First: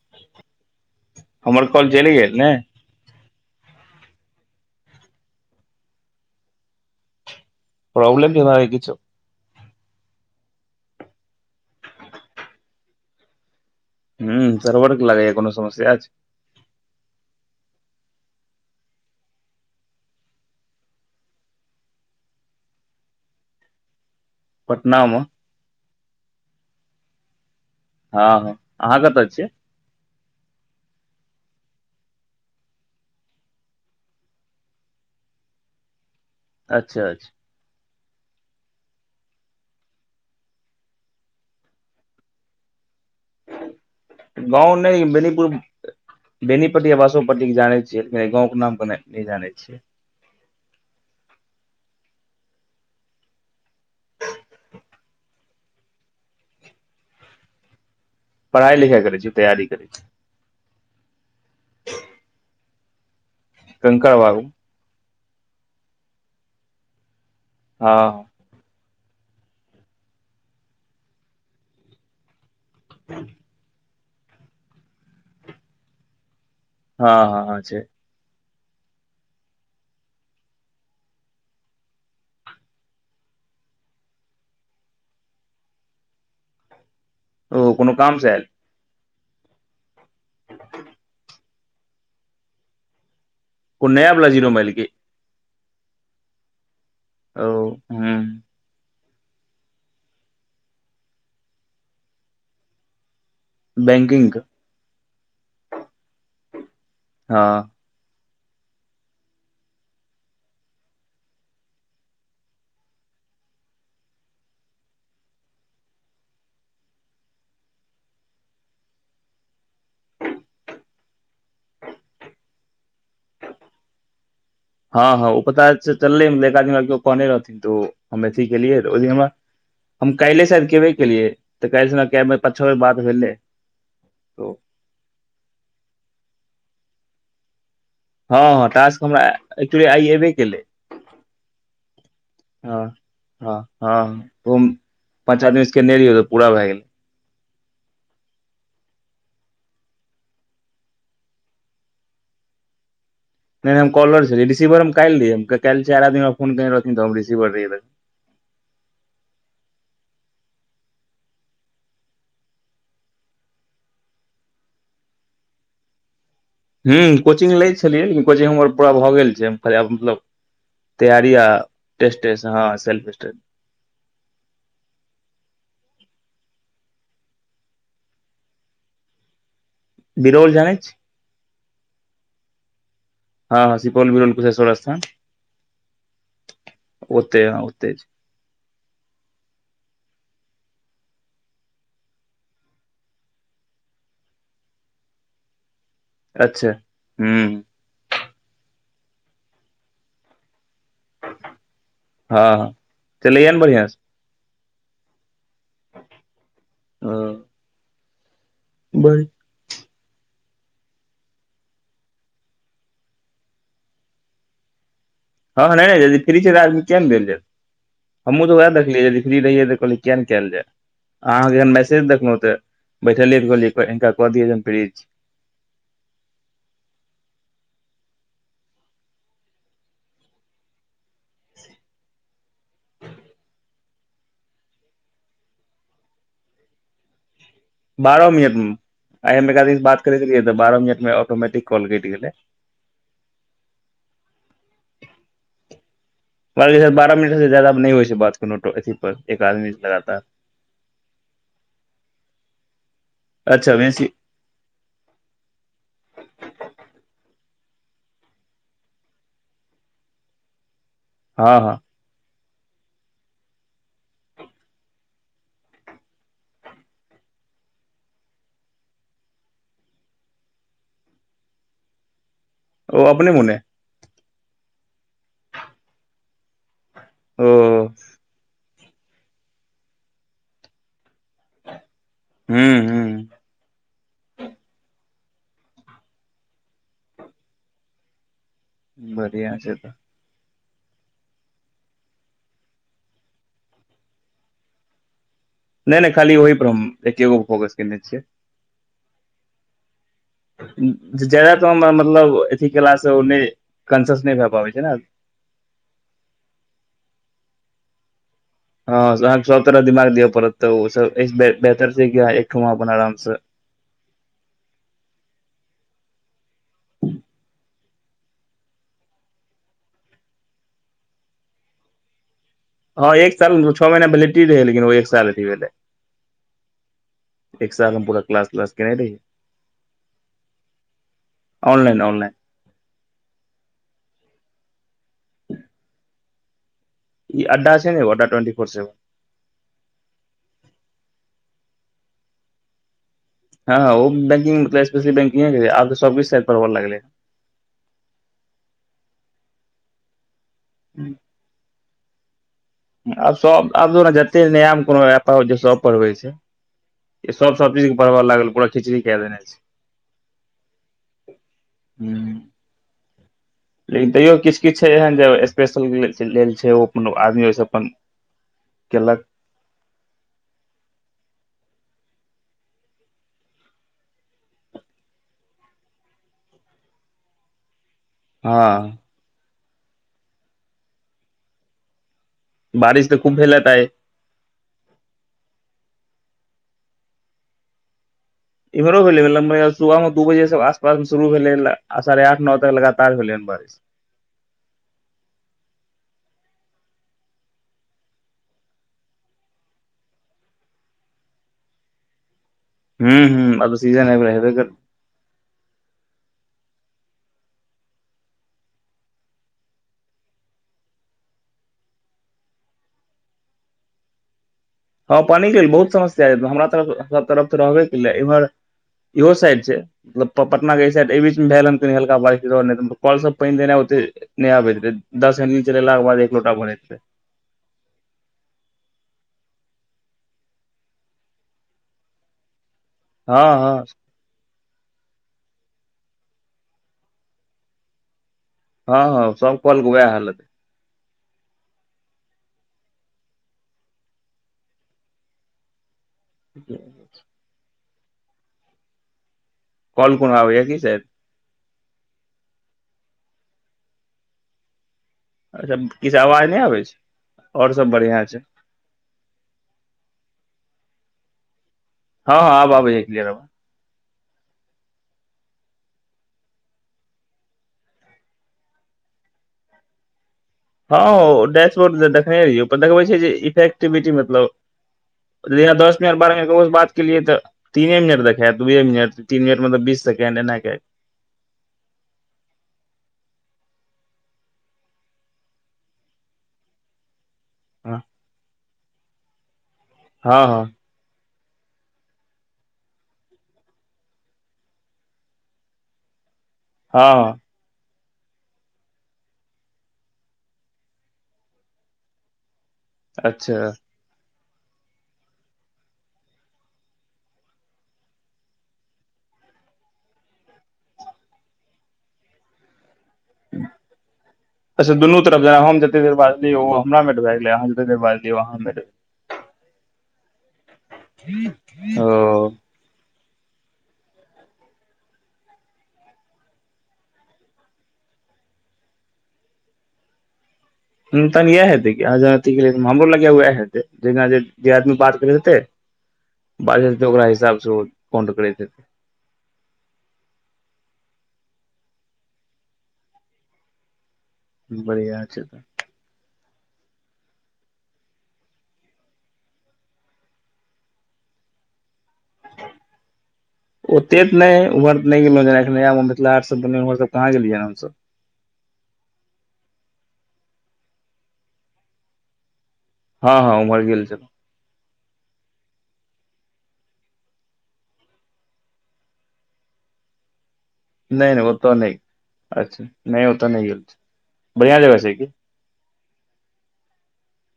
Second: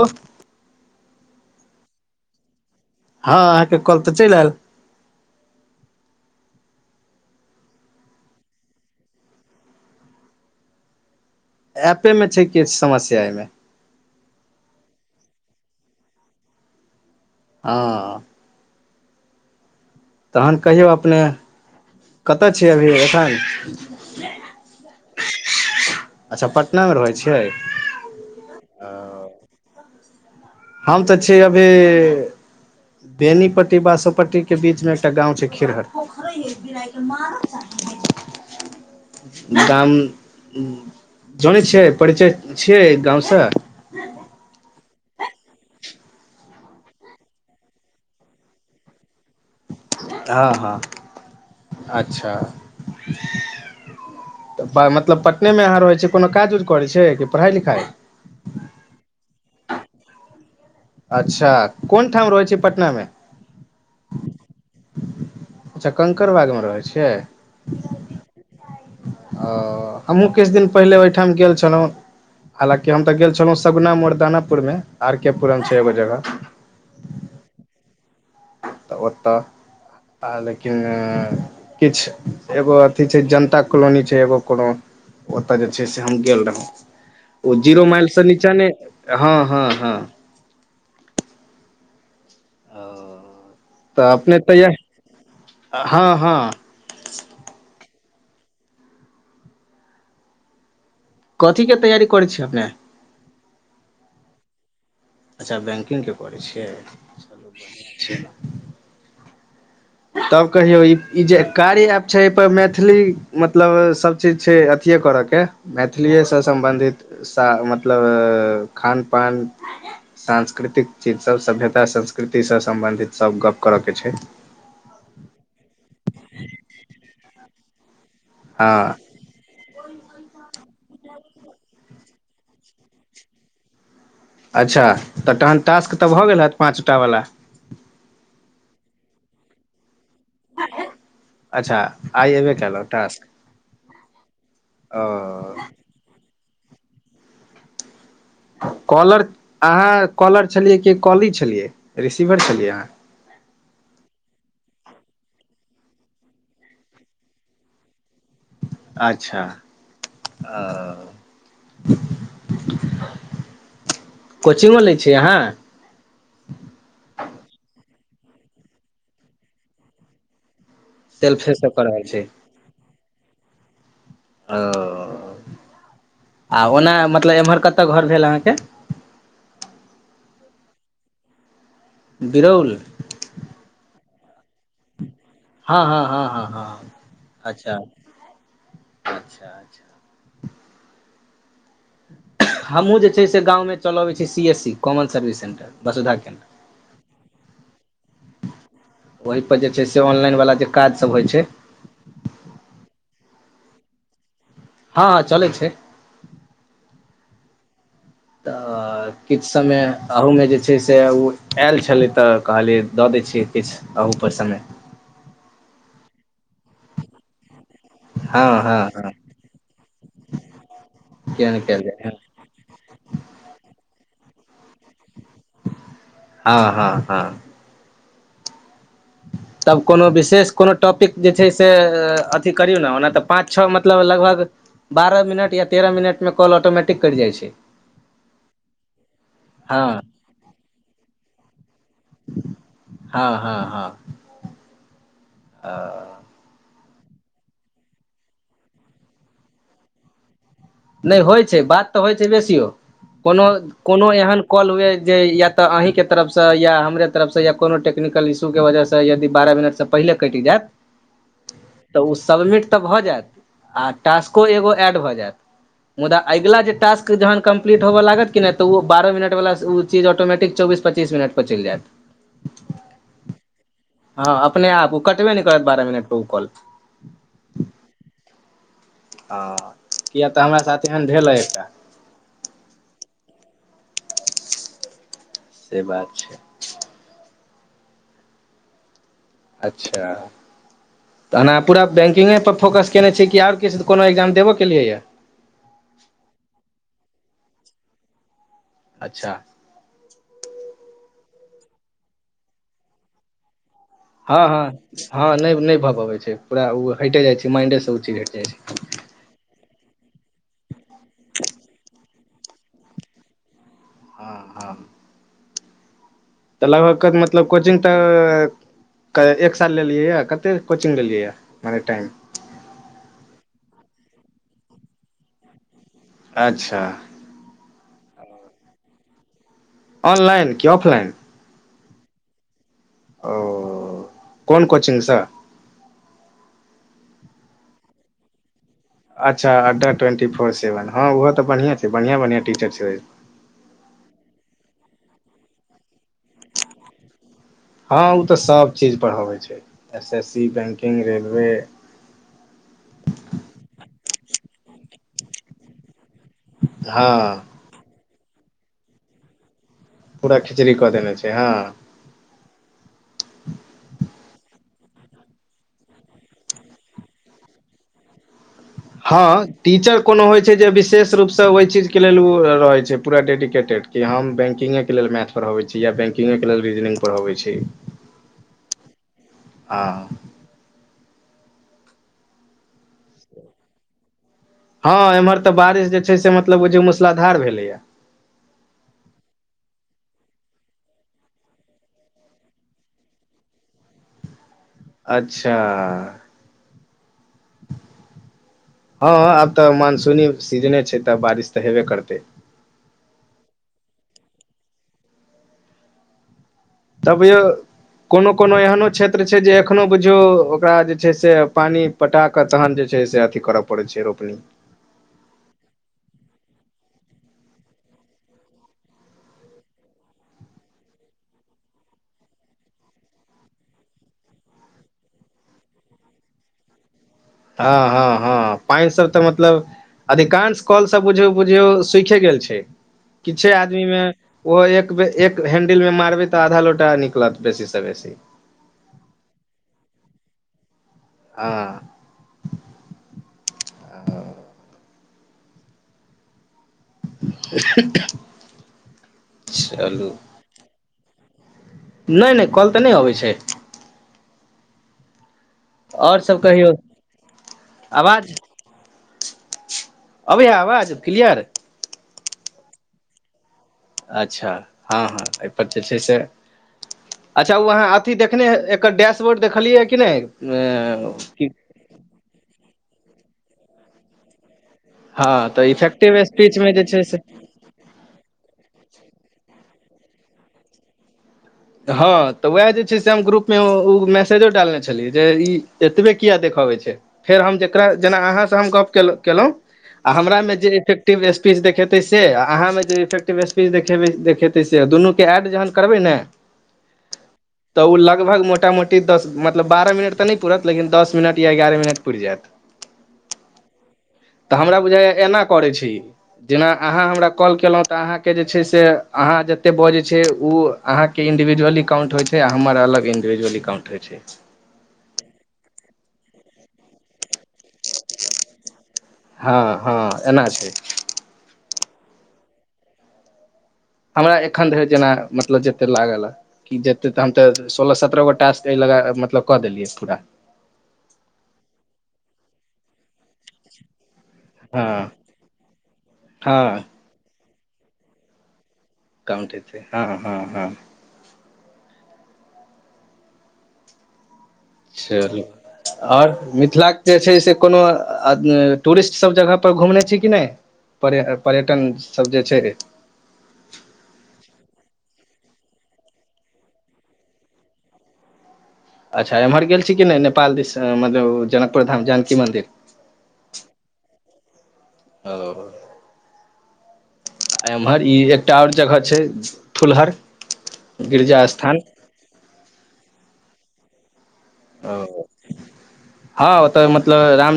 ओ। हमर कॉल चलि गेल न हँ अहाँकेँ कॉल तऽ चलि आयल प्रोब्लम जे छौ एऐपे मे छै किछु समस्या एहिमे सरवरक लागै य कोनो समस्या छै ह तहन कहियौ अपने कतय छियै अभी एखन। पटना मे। अच्छा पटना मे रहै छियै हँ अहाँ कतऽ छियै हम तऽ छी अभी। बेनीपट्टी बासोपट्टी के बीच मे एकटा गाव छै खिरहर अच्छा [inaudible] गाम जानै छियै परिचय छियै गाव से गाव नहि बेनीपुर बेनीपट्टी आ बासोपट्टी जानै छियै लेकिन एहि गाव के नाम क नहि जानै छियै हँ ह अच्छा तऽ मतलब पटने मे अहाँ रहैतिय कोनो काज उज करैत छै कि पढ़ाई लिखाई पढ़ाई लिखाई करै छै तयी करे छी। अच्छा कोन ठाम रहैत छै पटना मे कंकण बग अच्छा कंकड़बाग मे रहै छियै ह ओ हमहूँ किछु दिन पहिले ओहिठा मे गेल छलहुँ हालाँकि हम तऽ गेल छलहूँ सगना मुुरदानापुर मे आर के पुरम छै एगो जगह हँँ छै तऽ ओत लेकिन किछु एगो अथि छै जनता कलोनी छै एगो कोनो ओतय जे छै से हम गेल रहौ ओ जीरो कोनो माइल काम से आयल नीचा ने हँ हँ [inaudible] कोनो नया तऽ वाला अपने जीरो तऽ माइल की इएह हँ ओह कथी के तैयारी करै छियै अपने बैंकिग अच्छा बैंकिग के करै छियै हँ चलू बढ़िआ छै तब कहियौ ई जे कारी आप छै एहिपर मैथिली मतलब सभ चीज छै अथि करऽ के मैथिलिएसँ सम्बन्धित मतलब खान पान सांस्कृतिक चीज सभ सभ्यता संस्कृतिसँ सम्बन्धित सभ गप करय के छै ह हँ ओ पता चलले एक आदमी के कहने रहथिन तऽ हम अथि गेलियै हँ ओलिय हमरा हम काल्हि सँ केबे केलियै तऽ काल्हि कै पा छै बेर बात भेलै अच्छा तऽ तहन टास्क तऽ भऽ गेल होत पाँचटा वला ह ह टास्क हमरा एक्चुली आइ एबे केलै अच्छा आइ अयबे कयलहुँ टास्क ह हँ ओ ओ पचातमिनस पूरा भए गेल। कॉलर अहाँ कॉलर छलियै कि कॉली छलियै रिसीवर छलियै अहा नहि हम कॉलर छले रिसिवर हम काल्हि हम काल्हि चार आ दिन फोनने रहथिन तऽ हम रसिवर रहहि अच्छा ओ। कोचिगो लै छिय अहाँ हूँ कोचिग लै छलियै लेकिन कोचिग हमर पूरा भऽ गेल छै मतलब तैयारी आ सेल्फेसँ कऽ रहल छी टसहँफ आ ओना मतलब एम्हर कतऽ घर भेल अहाँकेँ बिरल जै छी। बिरल। ह हँ सुपौल मीरलनकुश सोड़ स्था हँ हँ हँ ओते हँ अच्छा ओते छै अच्छा अच हमहूँ जे छै से गावमे चलऽ बैत छी C S C common service centre बसे धाक के अच्छा हूँ ओहि पर जे छै से ऑनलाइन वाला जे काज सभ होइ छै हँ हँ चलैय ने बढ़िआ से हँ चलै छै ह तऽ कऽ ओ समय अहूमे जे छै से ओ आयल छलै त कहलियै दऽ दै छियै किछु आप समय। हँ नहि नहि यद फ्री छै तऽ आदमी केम देल जाब हमहू हँ तऽएह हँ देखलियै हँ रहियै त कहलै किया नहि कयल जाय किया अहाँकेँ नहि जखन कयल मैसेज जाय देखलहुँ तऽ बैठलिय कहियै हिनका कऽ दियैन फ्रिज आ हँ हँ तब कोनो विशेष कोनो टॉपिक जे छै से अथि करियौ ने ओना तऽ पाँच छओ मतलब मतलब लगभग बारह मिनट या तेरह मिनट मे कॉल ऑटोमेटि कऽ करटि जाइ छै बारह मिनट मे आक हँ बात कर रहि तऽ बारह मिनट मे ऑटोमटि कऽ कॉल ग हँ हँ बारह मिनट जादाा नहि होइ छै बात कोनो अी पर एक आदमी लगातार नहि होइ छै बात त होइ छै बेसियो कोनो अच्छा बेसी कोनो एहन कॉल हुए जे या तऽ अहीके तरफसँ या हमे तरफसँ या कोनो टेक्निकल इश्यू के वजहसँ यदि बारह मिनटसँ पहिले कटि जायत। ह ह त ओ सबमिट तऽ भऽ जायत आ टास्को एगो एड भऽ जायत मुदा अगिला जे टास् जन कम्पलीट होबऽ लत कि नहि तऽ ओ बारह मिनट वला चीज ऑटोमेटिकऽ चौबीस पच्चीस मिनट चलि जायत ओ अपने मने। ह अपने आप ओ कटबे नहि करत बारह मिनट पर ओ कॉल औ ह किया तऽ हमरा साथ एहन भेलढ हैं एकटा हू। से बात छै। बढ़िआ। अच्छा। तऽ एना पूरा बैकिगे परर फोकस केने छी कि आर किछु कोनो एग्जाम देबो केलियएऽ नहि नहि खाली ओहि पर हम एकेगो पर फोकस केने छियै। अच्छा। जादा तऽ हमरा मतलब अथि केलासँ ओने हँ हँ नहि नहि भऽ पबैत छै पूरा ओ हटिए जाइ छै माइंडेसँ ओ चीज हटि जाइ छै हँ अहाँकेँ सभ तरह दिमाग दिआ पड़त तऽ ओ बेहतर छै अपन आराम से ह ह तऽ लगभग के मतलब कोचिग तऽ एक साल लेलिए यऽ कते कोचिङ्ग लेलिए य मने टाइम हँ एक साल छओ महीना पहिटी रहै लेकिन ओ एक साल रही भेलहिे अच्छा। एक साल हम पूरा क्स त्लास केने रह ऑनलाइन कि ऑफलाइन ऑनलाइन ऑनलाइन ओ कोन कोचिगसँ अड्डा छै ने ओड्डाटेंट फोर सेवन अच्छा अड्ाट्वेन्टी फोर सेवन हँ ओहो तऽ बढ़िआँ छै बढ़िआँ बढ़िआँ टीचर छै हँ हँ ओ बैंिंग मतल्पी बैंिंगे आब सब सा परढ़ब लगलै हँ ओ तऽ सब चीज पढ़बै छै S S C banking railway आब सब आब ने जते नया कोनो सब पढ़बै छै हँ सब सब चीज के बढ़बऽ लागल पूरा खिचड़ी कए देने छै पूरा खिचड़ी कऽ देने छै हँ हू [inaudible] लेकिन तैयो किछु किछु छै एहन जे स्पेशल लेल छै ओ अपन आदमी ओहिसँ अपन केलक हँ टीचर कोनो होइत छै जे विशेष रूपसँ ओहि चीजके लेल ओ रहै छै पूरा डेडिकेटेड कि हम बैंकिंगेके लेल मैथ पढ़बैत छी या बैंि्गके लेल रीजनिङंग पढ़बैत छी हँ आ बारिश तऽ खूब भेललतै हँ एम्हर तऽ बारिश जे छै से मतलब बझ मूसलाधार भेलैया इम्हरो भेलै लम्ब सुबहमे दू बजे से आसपास मे शुरू भेलै आ साढ़े आठ नओ तक लगातार भेलै हन बारिश अच्छा हँ आब तऽ मानसूनी सीजने छै तऽ बारिश तऽ हेबे करतै हूँ हँ अ त सीजन अबै ह तबौ कोनो कोनो एहनो क्षेत्र छै जे एखनो बुझियौ ओकरा जे छै से पानि पटा कऽ तहन जे छै से अथी करय पड़ैत छै रोपनी हँ पानि के लेल बहुत समस्या हमरा तरफ तरफ तऽ रहबे के लेल एम्हर इहो साइड छै मतलब पटना के एहि साइड एहि बीच मे भेल हन कनि हल्क बारिश दौ कल सब पानि देनाइ ओते नै आबैत दैत दस दिन चलेलाक के बाद एक लोटा बनैत रहै हँ हँ हँ पानि सब तऽ मतलब अधिकांश कॉल सब बुझियौ बुझियौ सुखे गेल छै किछे हँ हँ आदमी मे ओहो एक बेर एक हैंडिल मे मारबै तऽ आधा लोटा निकलत बेसीसँ बेसी हँ हँ स कल के उएह हालत आ ह [inaudible] चलू कॉल कोनो आबैएा की से नै नै कल तऽ नहि अबैत छै अच्छा आओर किछु सब आवाज नहि कहियौ आबै छै और सब बढ़िियां छै अबै है आवाज क्लियर हँ आबैय क्लियर अच्छा हँ हँ एहिपर जे छै से अच्छा ओ अहाँ अथी देखने ह एकर डैशबोर्ड देखलियै कि नहि अ हँ डैशबोर्ड देखने रहियै ओ देखबै छै जे इफेक्टिविटी मतलब हँ तऽ जेना दसमे इफेक्टिव बारहमे ओस स्पीचमे जे बात छै के से लए तऽ तीने मिनट देखात दूए मिनट तीन मिनट मतलबीस सेकेंड एना के हँ तऽ उएह जे छै से हम ग्रुपमे ओ मैसेजो डालने छलियै जे ई एतबे कििया देखबैत छै फेर हम जेकरा हँ जेना अहाँ से हम गप केलहुँं आ हमरा हँ मे हँ जेेक एक्टिव स्पीच देखेतै से आ अहाँ मे जे इफेक्टिव स्पीच देख देखेतै से दुनूके जहन करबै ने ह तऽ ओ लगभग मोटा मोटी दस मतलब बारह मिनट त नहि पुरत लेकिन दस मिनट या एगारह मिनट पुरि जायत अच्छा। त हमरा बुझाइय एना करै छी जेना अहाँ हमरा कॉल केलहुँ तऽ अहाँकेँ जे छै से अहाँ जते बजैत छै ओ अहाँकेँ कि इन्डिविज अलकांट होइ छै आर अलग इन्डिविज अलकाउट होइ छै अच्छा दुनू तरफ जेना हम जते देर बाजलियै ओ हमरा मेट भए गेलै हाँ जते देर बाजलियै अहाँ मेट हँ एना छै ओ। हमरा एखन धरि जेना मतलब जते लागल हैं कि जेतै तऽ हम तऽ सोलह सत्रह गो टास्क लग मतलब क देलियै पूरा तन यह हेतै कि हमरो लगेा वएह हे जे आदमी हँ बात करैत हेतै हँ बाते। ओकरा हिसाब से ओ कउं करैत हेतै कमटी छै हँ हँ बढ़िआँ छै तऽ अच्छा आओर मिथिला के जे छै से कोनो टूरिस्ट सभ जगहपर घुमने छी कि नहि पर पर्यटन सभ जे छै ओते त नहि ऊर तऽ नहि गेलहुँ जेना एख मिथिला हर्टसभ बनऊर सभ कहाँ गेलियै हमसभ अच्छा एम्हर गेल छी कि नहि नेपाल दि मतलब जनकपुर धाम जानकि मन्दिर ह ह उमरि गेल छल ओ। एम्हर ई एकटा ओर जगह छै थुलहर नहि नहि ओतऽ नहि अच्छा नहि ओत नहि गेलल छै ओ। [inaudible] ह ओतऽ मतलब राम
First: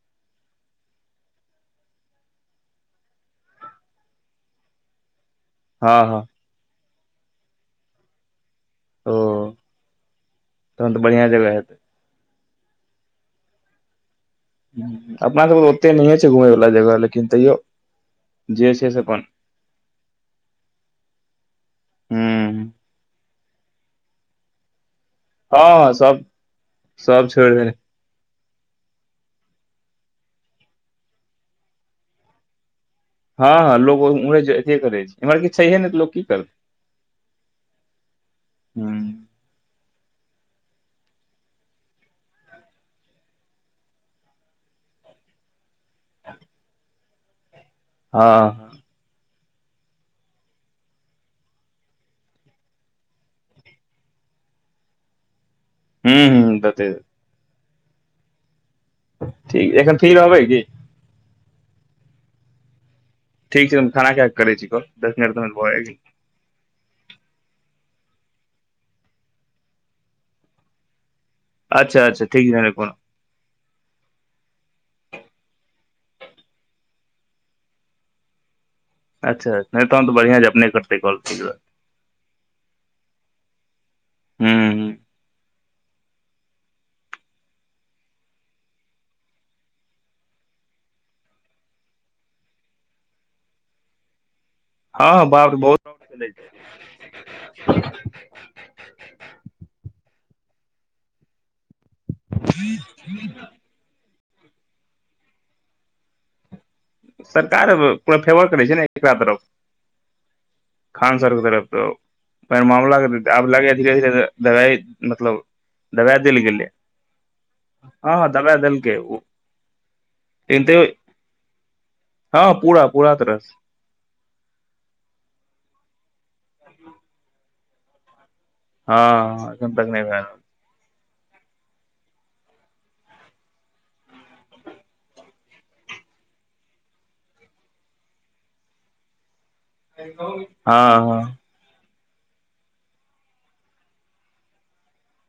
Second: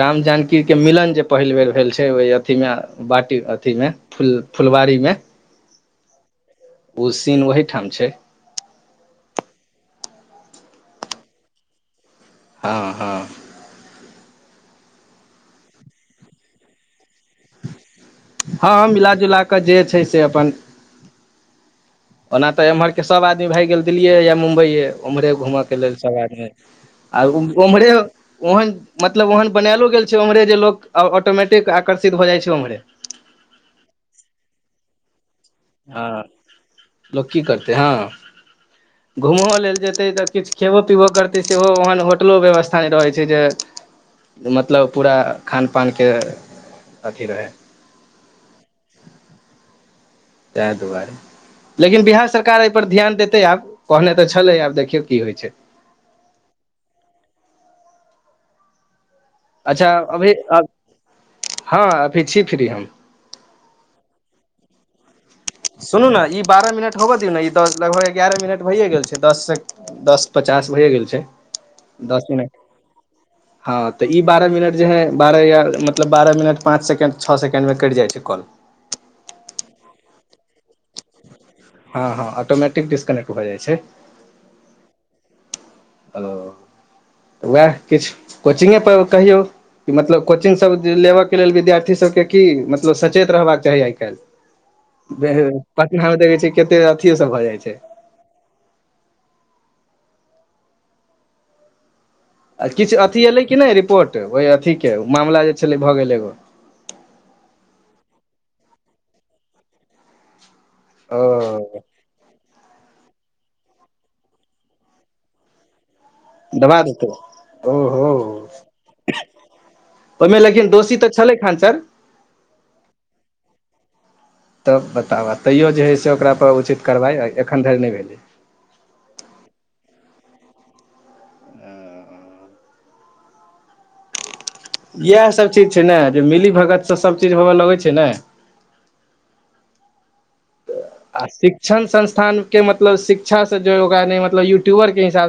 राम जानकि के मिलन जे पहिल बेर भेल छै ओहि अथीमे बाटी अथी मे फूल फुलवारी मे ह ह ओ सीन ओहठा मे छै ओ तहन तऽ बढ़िआ जगह हेतै ह ह अपना सभके त ओते नहि छै घुमय वला जगहेक हँ मिलाजुला कऽ जे छै से अपन हूँ ओना तऽ एम्हर के सभ आदमी भए गेल दिल्लिए या मुम्बइए ओम्हरे घूमऽ हँ के हँ लेल सभ सब आदमी आ सब छोड़ि देने ओम्हरे ओहन मतलब ओहन बनायलो गेल छै ओम्रे जे लो ऑटोमेटिकऽ आकर्षित भऽ जा छै ओम्हरे हँ लोक उे करे छै इम्हर कि छैहे ने तऽ लोक की हँ करतै घूमो लेलऽ जेतै तऽ किछु खेबो पीबो करतै सेहो ओहन होटलो व्यवस्था नहि रहैत छै जे मतलब पूरा खानपान के अथि रहै ह ताहि दुआरे। लेकिन बिहार सरकार एहि पर ध्यान देते आब कहने तऽ छले आब देखियौ कि होइ छै हू तते ठीक अच्छा एखन फ्री अभी रहबै की ह अभी छी फ्री हम ठीक छै तऽ हम खाना खा क कर छ छी दस मिनट भऽ जाइ सुनू ने इ बारह मिनट ऽ होबऽ दियौ ने ई लगभग एगारह मिनट भैए गेल छै दस से दस पचास भइए गेल छै। अच्छा अच्छा दस मिनट ठीक छै कोनो हँ तऽ ई बारह मिनट जे हइ बारह या मतलब बारह मिनट पाँच सेकेण्ड छओ सेकेण्ड मे कटि जाइ छै कॉल अच्छा नहि तहन तऽ बढ़िआ अपने करतै कल ठीक हँ हँ ऑटोमैटिकऽ डिस्कनेक्ट भऽ जाइ छै हू। ओ उएह किछु कोचिगे पर कहियौ कि मतलब कोचिंगसभ लेबयके लेल विद्यार्थी सभ के की मतलब सचेत रहबाक चाही आइ काल्हि हँ बाप रे बहुत पटना फ्रॉड मे चलै देखै छै। छियै कते अथि सभ भऽ जाइ छै आ किछ अथी एयलै कि नहि रिपोर्ट ओहि अथी के माला जे छलै भऽ गेल एगो सरकार पूरा फेवर करै छै न एकरा तरफ खान सरके तरफ ओ तऽ फर मामला कऽ आब लगै धीरे धीरे दबाइ मतलब दबा देल गेल ले दबा देतै ओहो ह दबा देलके ओ ओहिमे लेकिन दोषी त छलै खंसर हँ पुरा पुरा रस तब बताबऽ तैयो जे है से ओकरा पर उचित कार्रवाइ एखन धरि नहि भेलै ह अखन तक नहि भेल इएह सभ चीज छै ने जे मिली भगत से सभचीज होबय लगै छै न हँ ह क्षण संस्थान के मतलब शिक्षास से जो ओगा मतलब यूट्यूबर कऽ हिसाब से